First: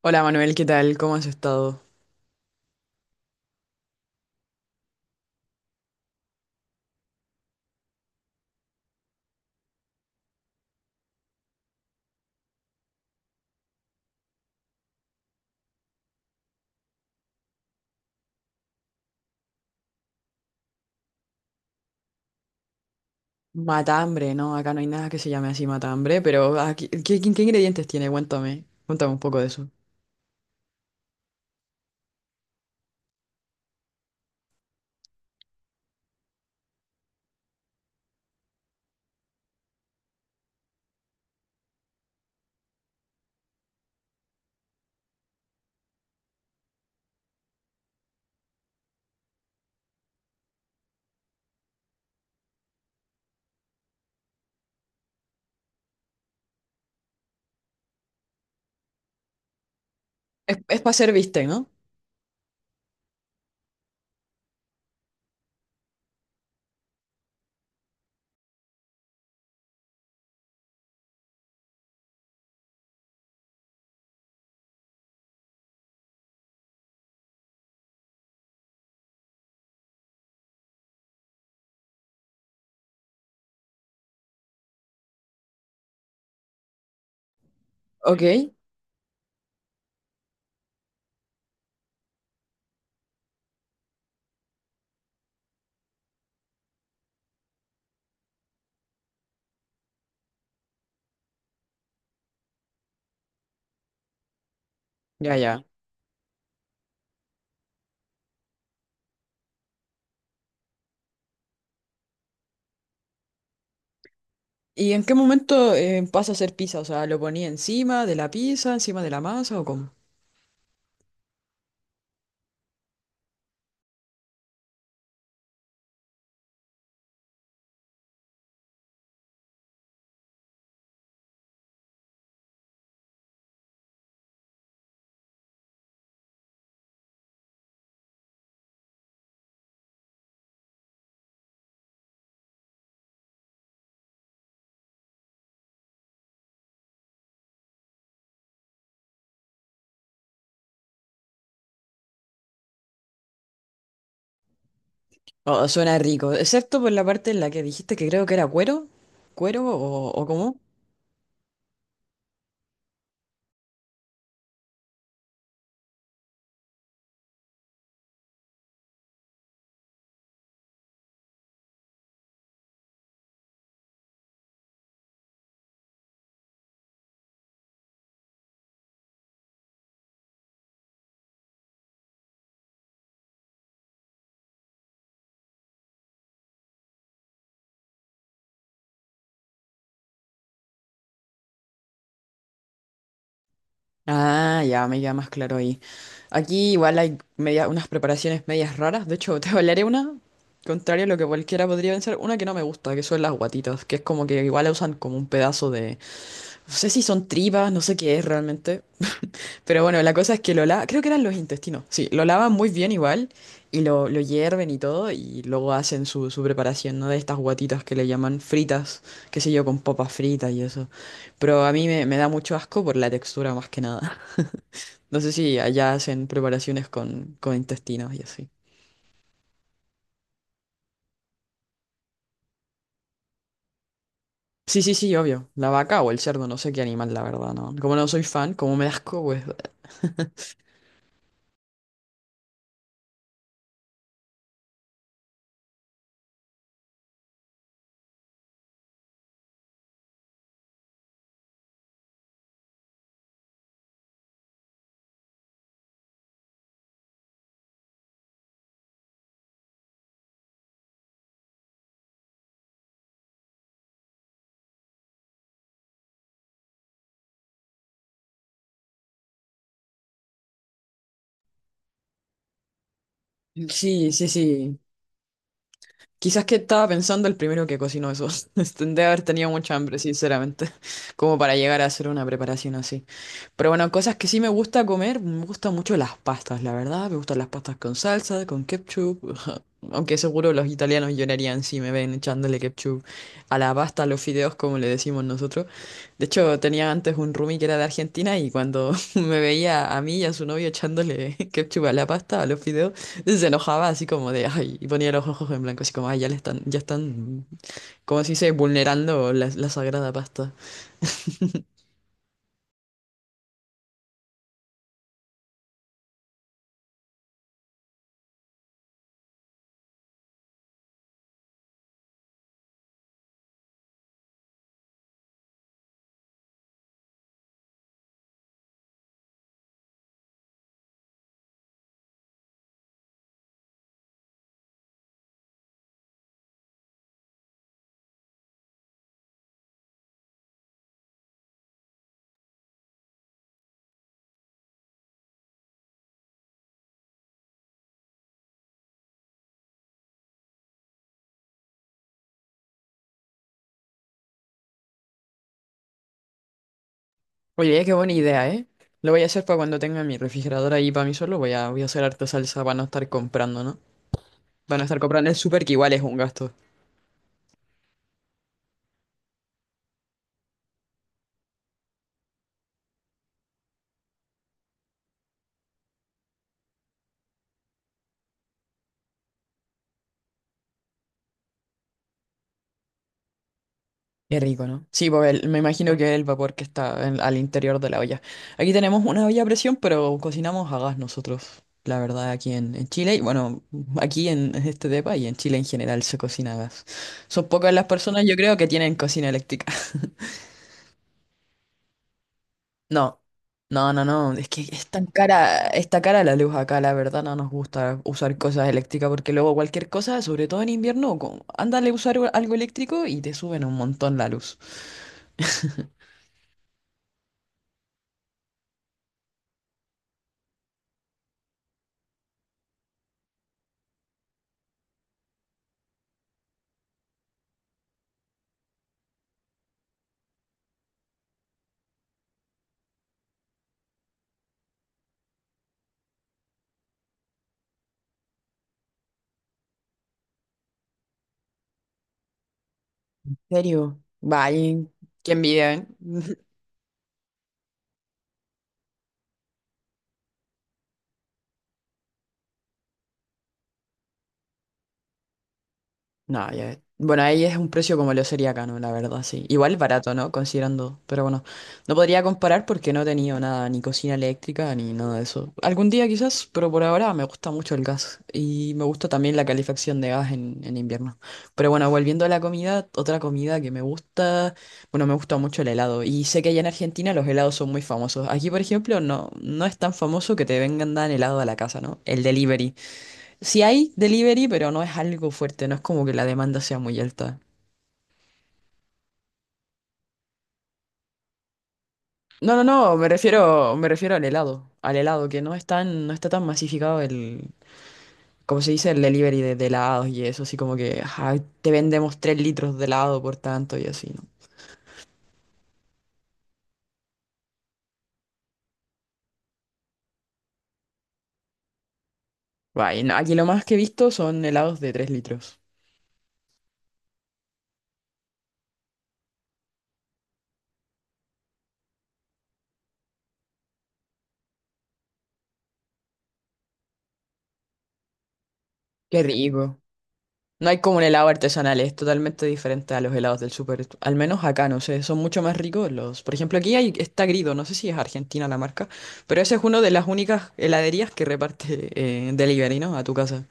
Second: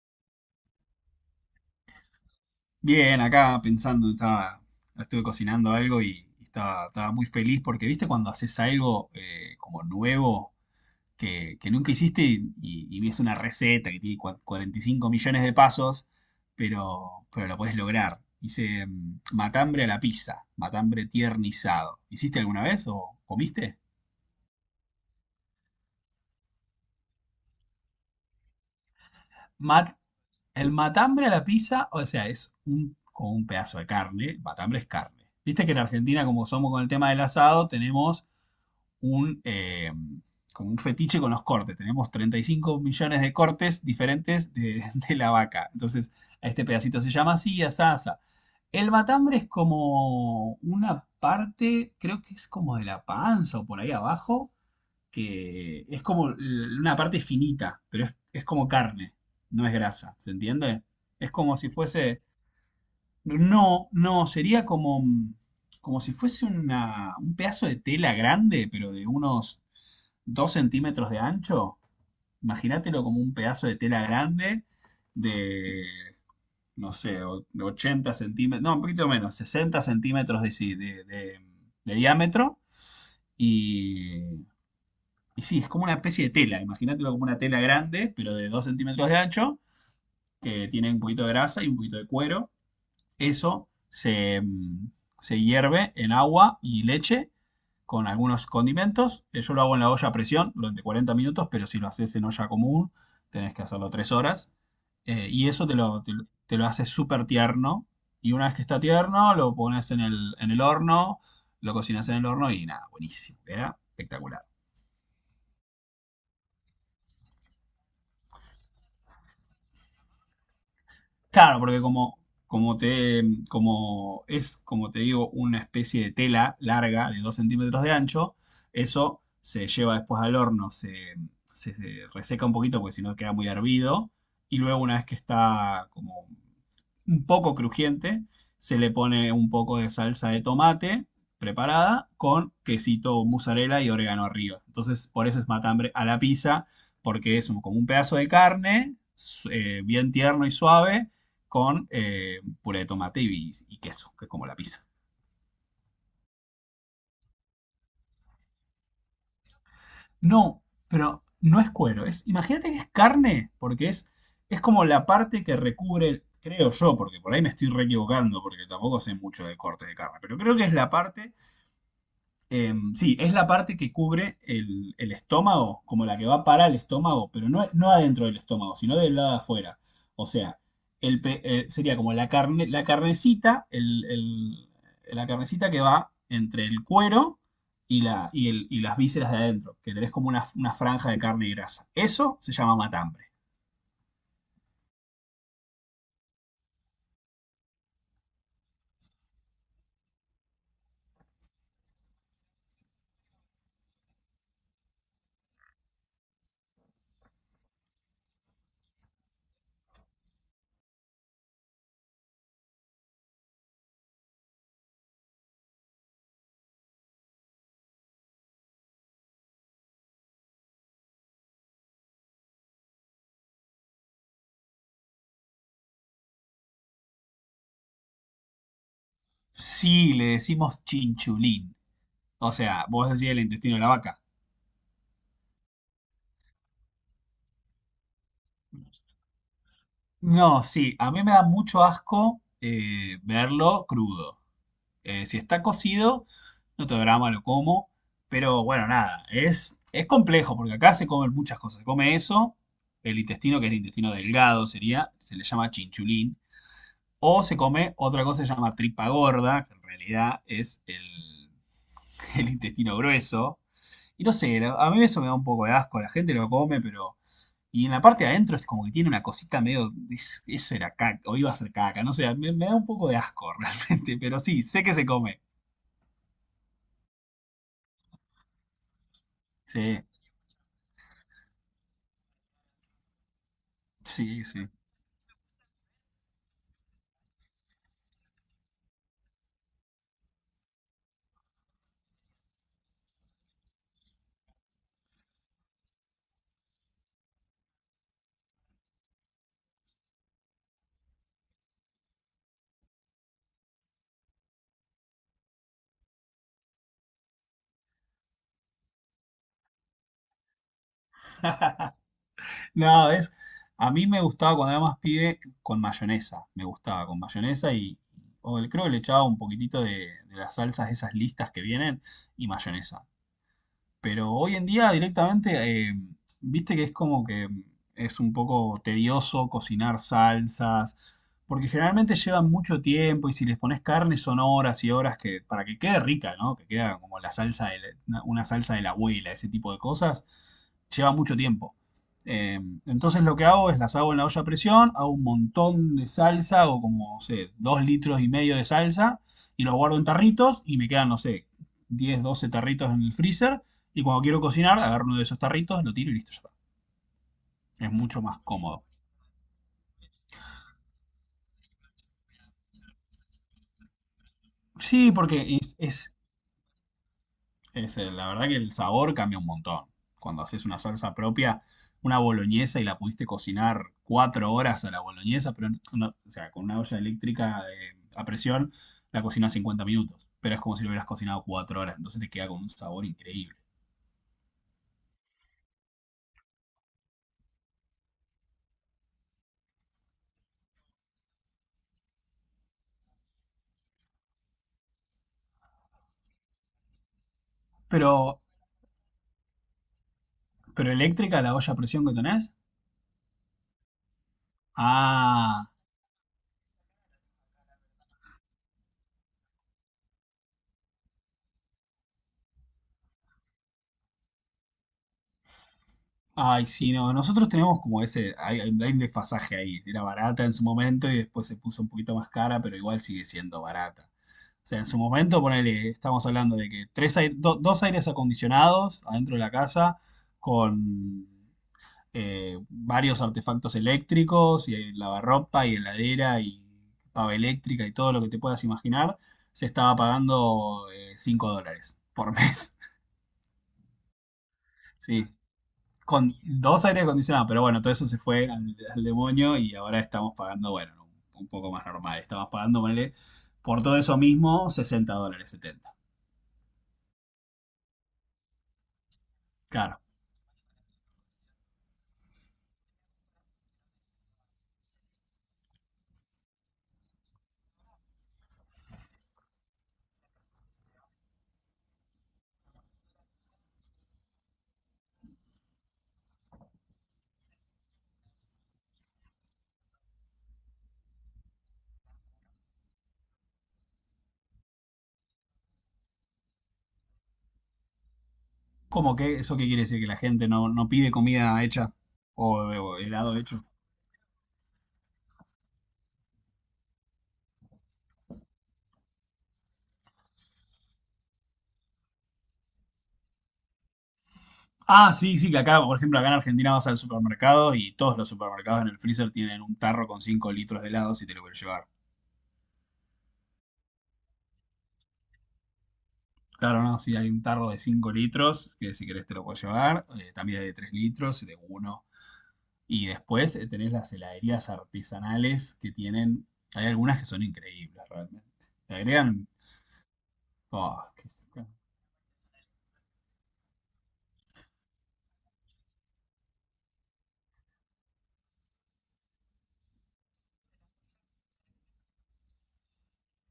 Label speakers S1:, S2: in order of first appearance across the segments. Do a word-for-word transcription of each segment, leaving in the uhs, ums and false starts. S1: Hola Manuel, ¿qué tal? ¿Cómo has estado?
S2: Bien, acá pensando, estaba, estuve cocinando algo y estaba, estaba muy feliz porque, viste, cuando haces algo eh, como nuevo que, que nunca hiciste y, y- y ves una receta que tiene cua- cuarenta y cinco millones de pasos, pero, pero lo podés lograr. Hice mm, matambre a la pizza, matambre tiernizado. ¿Hiciste alguna vez o comiste?
S1: Matambre, ¿no? Acá no hay nada que se llame así matambre, pero ah, ¿qué, qué- qué ingredientes tiene? Cuéntame, cuéntame un poco de eso.
S2: Mat- el matambre a la pizza, o sea, es un, como un pedazo de carne. Matambre es carne. Viste que en Argentina, como somos con el tema del asado, tenemos un, eh, como un fetiche con los cortes. Tenemos treinta y cinco millones de cortes diferentes de, de la vaca. Entonces, a este pedacito se llama así, asa, asa. El matambre es como una parte, creo que es como de la panza o por ahí abajo, que es como l- una parte finita, pero es, es como carne, no es grasa, ¿se
S1: Es, es
S2: entiende?
S1: para hacer
S2: Es
S1: bistec,
S2: como
S1: ¿no?
S2: si fuese, no, no, sería como, como si fuese una, un pedazo de tela grande, pero de unos dos centímetros de ancho. Imagínatelo como un pedazo de tela grande de, no sé, o- de ochenta centímetros, no, un poquito menos, sesenta centímetros de, sí de- de- de diámetro. Y, y sí, es como una especie de tela, imagínatelo como una tela grande,
S1: Ok,
S2: pero de dos centímetros de ancho, que tiene un poquito de grasa y un poquito de cuero. Eso se, mm, se hierve en agua y leche con algunos condimentos. Eh, Yo lo hago en la olla a presión durante cuarenta minutos, pero si lo haces en olla común, tenés que hacerlo tres horas. Eh,
S1: ya,
S2: y
S1: ya.
S2: eso te lo, te, lo- te lo hace súper tierno. Y una vez que está tierno, lo pones en el, en el horno, lo cocinas en el horno y nada, buenísimo, ¿verdad? Espectacular.
S1: ¿Y en qué momento eh, pasa a ser pizza? O sea, ¿lo ponía encima de la pizza, encima de la masa o cómo?
S2: Claro, porque como, como te, como es, como te digo, una especie de tela larga de dos centímetros de ancho, eso se lleva después al horno, se, se se reseca un poquito porque si no queda muy hervido. Y luego una vez que está como un poco crujiente, se le pone un poco de salsa de tomate preparada con quesito mozzarella y orégano arriba. Entonces, por eso es matambre a la pizza, porque es como un pedazo de carne eh, bien tierno y suave con eh, puré de tomate y, y queso, que es como la pizza.
S1: Oh, suena rico, excepto por la parte en la que dijiste que creo que era cuero, cuero o, o cómo.
S2: No, pero no es cuero, es, imagínate que es carne, porque es, es como la parte que recubre, creo yo, porque por ahí me estoy re equivocando, porque tampoco sé mucho de cortes de carne, pero creo que es la parte. Eh, sí, es la parte que cubre el, el estómago, como la que va para el estómago, pero no, no adentro del estómago, sino del lado de afuera. O sea, el pe- eh, sería como la carne, la carnecita, el- el- la carnecita que va entre el cuero y, la, y, el- y las vísceras de adentro, que tenés como una, una franja de carne y grasa. Eso se llama matambre.
S1: Ah, ya me queda más claro ahí. Aquí igual hay media- unas preparaciones medias raras. De hecho, te hablaré una, contrario a lo que cualquiera podría pensar, una que no me gusta, que son las guatitas, que es como que igual la usan como un pedazo de... No sé si son tripas, no sé qué es realmente. Pero bueno, la cosa es que lo lavan, creo que eran los intestinos, sí, lo lavan muy bien igual y lo, lo hierven y todo y luego hacen su, su preparación, ¿no? De estas guatitas que le llaman fritas, qué sé yo, con papas fritas y eso. Pero a mí me, me da mucho asco por la textura más que nada. No sé si allá hacen preparaciones con, con intestinos y así.
S2: Sí, le decimos chinchulín. O sea, vos decís el intestino de la vaca.
S1: Sí, sí, sí, obvio. La vaca o el cerdo, no sé qué animal, la verdad, ¿no? Como no soy fan, como me da asco, pues.
S2: No, sí, a mí me da mucho asco eh, verlo crudo. Eh, si está cocido, no tengo drama, lo como. Pero bueno, nada, es, es complejo porque acá se comen muchas cosas. Se come eso, el intestino, que es el intestino delgado, sería, se le llama chinchulín. O se come otra cosa que se llama tripa gorda, que en realidad es el, el intestino grueso. Y no sé, la- a mí eso me da un poco de asco. La gente lo come, pero y en la parte de adentro es como que tiene una cosita medio. Es- eso era caca, o iba a ser caca, no sé, me, me da un poco de asco
S1: Sí,
S2: realmente,
S1: sí,
S2: pero sí,
S1: sí.
S2: sé que se come.
S1: Quizás que estaba pensando el primero que cocinó eso. Debe haber tenido mucha hambre,
S2: Sí,
S1: sinceramente, como para llegar a hacer una preparación así. Pero bueno, cosas que sí
S2: sí,
S1: me
S2: sí.
S1: gusta comer, me gustan mucho las pastas, la verdad. Me gustan las pastas con salsa, con ketchup. Aunque seguro los italianos llorarían si me ven echándole ketchup a la pasta, a los fideos, como le decimos nosotros. De hecho, tenía antes un roomie que era de Argentina y cuando me veía a mí y a su novio echándole ketchup a la pasta, a los fideos, se enojaba así como de, ay, y ponía los ojos en blanco, así como, ay, ya le están, ya están, como si se dice, vulnerando la la sagrada pasta.
S2: No, es. A mí me gustaba cuando era más pibe con mayonesa. Me gustaba con mayonesa y. o el- creo que le echaba un poquitito de, de las salsas, esas listas que vienen, y mayonesa. Pero hoy en día directamente, eh, viste que es como que es un poco tedioso cocinar salsas, porque generalmente llevan mucho tiempo y si les pones carne son horas y horas que, para que quede rica, ¿no? Que queda como la salsa de la- una, una salsa de la abuela, ese tipo de cosas, lleva mucho tiempo. Eh, entonces lo que hago es las hago en la olla a presión, hago un montón de salsa, hago como, no sé, dos litros y medio de salsa y los guardo en tarritos y me quedan, no sé, diez doce tarritos en el freezer y cuando quiero cocinar, agarro uno de esos tarritos, lo tiro y listo, ya está.
S1: Oye,
S2: Es
S1: qué buena
S2: mucho más
S1: idea, ¿eh?
S2: cómodo.
S1: Lo voy a hacer para cuando tenga mi refrigerador ahí para mí solo. Voy a, voy a hacer harta salsa para no estar comprando, ¿no? Para no estar
S2: Sí,
S1: comprando en el
S2: porque
S1: súper, que
S2: es,
S1: igual es
S2: es,
S1: un gasto.
S2: es, eh, la verdad que el sabor cambia un montón. Cuando haces una salsa propia, una boloñesa y la pudiste cocinar cuatro horas a la boloñesa, pero no- o sea, con una olla eléctrica de- a presión, la cocinas cincuenta minutos. Pero es como si lo hubieras cocinado cuatro horas, entonces te queda con un sabor increíble.
S1: Qué rico, ¿no? Sí, porque el- me imagino que el vapor que está en- al interior de la olla. Aquí tenemos una olla a presión, pero cocinamos a gas nosotros, la verdad, aquí en, en Chile. Y bueno, aquí en este depa y en Chile en general se cocina a gas. Son pocas las personas, yo
S2: Pero,
S1: creo, que tienen cocina eléctrica.
S2: pero eléctrica, la olla a presión que tenés,
S1: No, no, no, no, es que es tan cara,
S2: ah,
S1: está cara la luz acá, la verdad no nos gusta usar cosas eléctricas porque luego cualquier cosa, sobre todo en invierno, co- ándale a usar u- algo eléctrico y te suben un montón la luz.
S2: ay, sí, no, nosotros tenemos como ese, hay, hay un desfasaje ahí. Era barata en su momento y después se puso un poquito más cara, pero igual sigue siendo barata. O sea, en su momento, ponele, estamos hablando de que tres ai- do- dos aires acondicionados adentro de la casa con eh, varios artefactos eléctricos y lavarropa y heladera y pava eléctrica y todo lo que te puedas imaginar, se estaba pagando eh, cinco dólares por mes.
S1: ¿En serio? Vaya,
S2: Sí,
S1: qué envidia, ¿eh?
S2: con dos aire acondicionados, pero bueno, todo eso se fue al, al demonio y ahora estamos pagando, bueno, un poco más normal. Estamos pagando, ponele, por todo eso mismo, sesenta dólares, setenta.
S1: No, ya- Bueno, ahí es un precio como lo sería acá, ¿no? La verdad, sí. Igual
S2: Claro.
S1: barato, ¿no? Considerando. Pero bueno, no podría comparar porque no he tenido nada, ni cocina eléctrica, ni nada de eso. Algún día quizás, pero por ahora me gusta mucho el gas. Y me gusta también la calefacción de gas en, en invierno. Pero bueno, volviendo a la comida, otra comida que me gusta, bueno, me gusta mucho el helado. Y sé que allá en Argentina los helados son muy famosos. Aquí, por ejemplo, no, no es tan famoso que te vengan dan helado a la casa, ¿no? El delivery. Sí hay delivery, pero no es algo fuerte, no es como que la demanda sea muy alta.
S2: ¿Cómo que eso qué quiere decir? ¿Que la gente no, no pide comida hecha
S1: No,
S2: o,
S1: no, no,
S2: o
S1: me
S2: helado hecho?
S1: refiero, me refiero al helado, al helado, que no es tan, no está tan masificado el, como se dice, el delivery de, de helados y eso, así como que ajá, te vendemos tres litros de helado por tanto y así, ¿no?
S2: Ah, sí, sí, que acá, por ejemplo, acá en Argentina vas al supermercado y todos los supermercados en el freezer tienen un tarro con cinco litros de helado si te lo quieres llevar.
S1: Bah, y no, aquí lo más que he visto son helados de tres litros.
S2: Claro, no, si hay un tarro de cinco litros, que si querés te lo puedes llevar. Eh, también hay de tres litros, de uno. Y después eh, tenés las heladerías artesanales que tienen. Hay algunas que son increíbles realmente. Le
S1: Qué
S2: agregan.
S1: rico. No hay como
S2: Oh,
S1: un helado
S2: qué sé yo.
S1: artesanal, es totalmente diferente a los helados del súper. Al menos acá, no sé, son mucho más ricos los. Por ejemplo, aquí hay, está Grido, no sé si es Argentina la marca, pero esa es una de las únicas heladerías que reparte eh, delivery, ¿no? A tu casa.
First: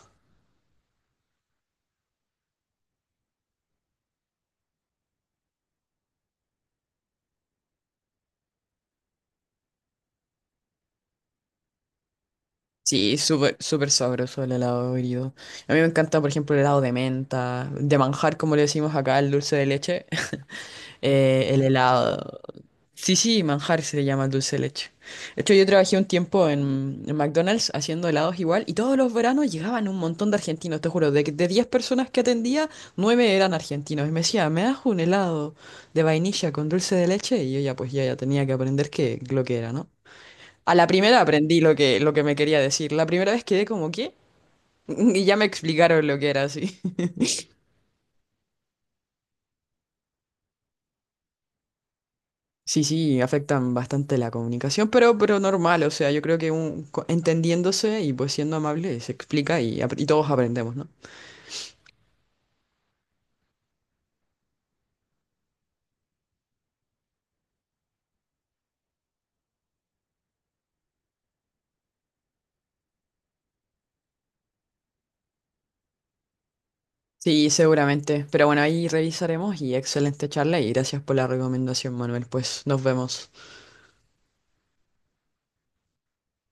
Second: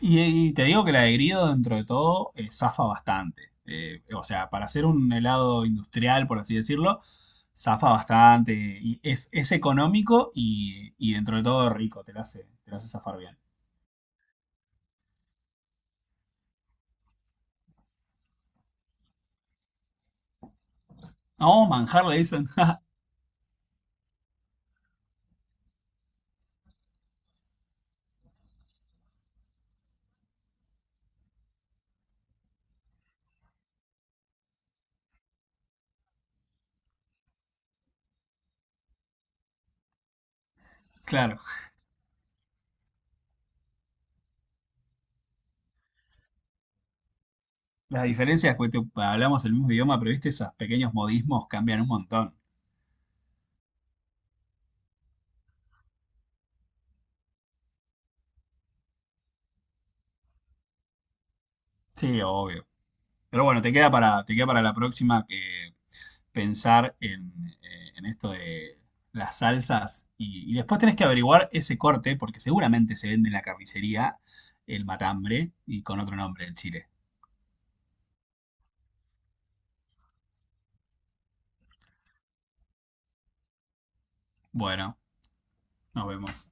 S2: Y, y te digo que el de dentro de todo, eh, zafa bastante. Eh, o sea, para hacer un helado industrial, por así decirlo, zafa bastante. Y es, es económico y, y dentro de todo rico. Te la hace, te la hace
S1: Sí,
S2: zafar bien.
S1: súper, súper sabroso el helado Grido. A mí me encanta, por ejemplo, el helado de menta, de manjar, como le decimos acá, el dulce de leche, eh, el
S2: Oh, manjar le
S1: helado.
S2: dicen.
S1: Sí, sí, manjar se le llama el dulce de leche. De hecho, yo trabajé un tiempo en, en McDonald's haciendo helados igual y todos los veranos llegaban un montón de argentinos, te juro, de, de diez personas que atendía, nueve eran argentinos y me decía, ¿me das un helado de vainilla con dulce de leche? Y yo ya pues ya, ya tenía que aprender qué, lo que era, ¿no? A la primera
S2: Claro.
S1: aprendí lo que, lo que me quería decir, la primera vez quedé como, ¿qué? Y ya me explicaron lo que era así.
S2: Las diferencias, que hablamos el mismo idioma, pero viste, esos pequeños modismos cambian un montón.
S1: Sí, sí, afectan bastante la comunicación, pero, pero normal, o sea, yo creo que un, co- entendiéndose y pues siendo amable se explica y, ap- y todos aprendemos, ¿no?
S2: Sí, obvio. Pero bueno, te queda para, te queda para la próxima que pensar en, eh, en esto de las salsas y, y después tenés que averiguar ese corte porque seguramente se vende en la carnicería el matambre y con otro nombre el chile.
S1: Sí, seguramente, pero bueno, ahí revisaremos y excelente charla y gracias por la recomendación, Manuel, pues nos vemos.
S2: Bueno, nos vemos.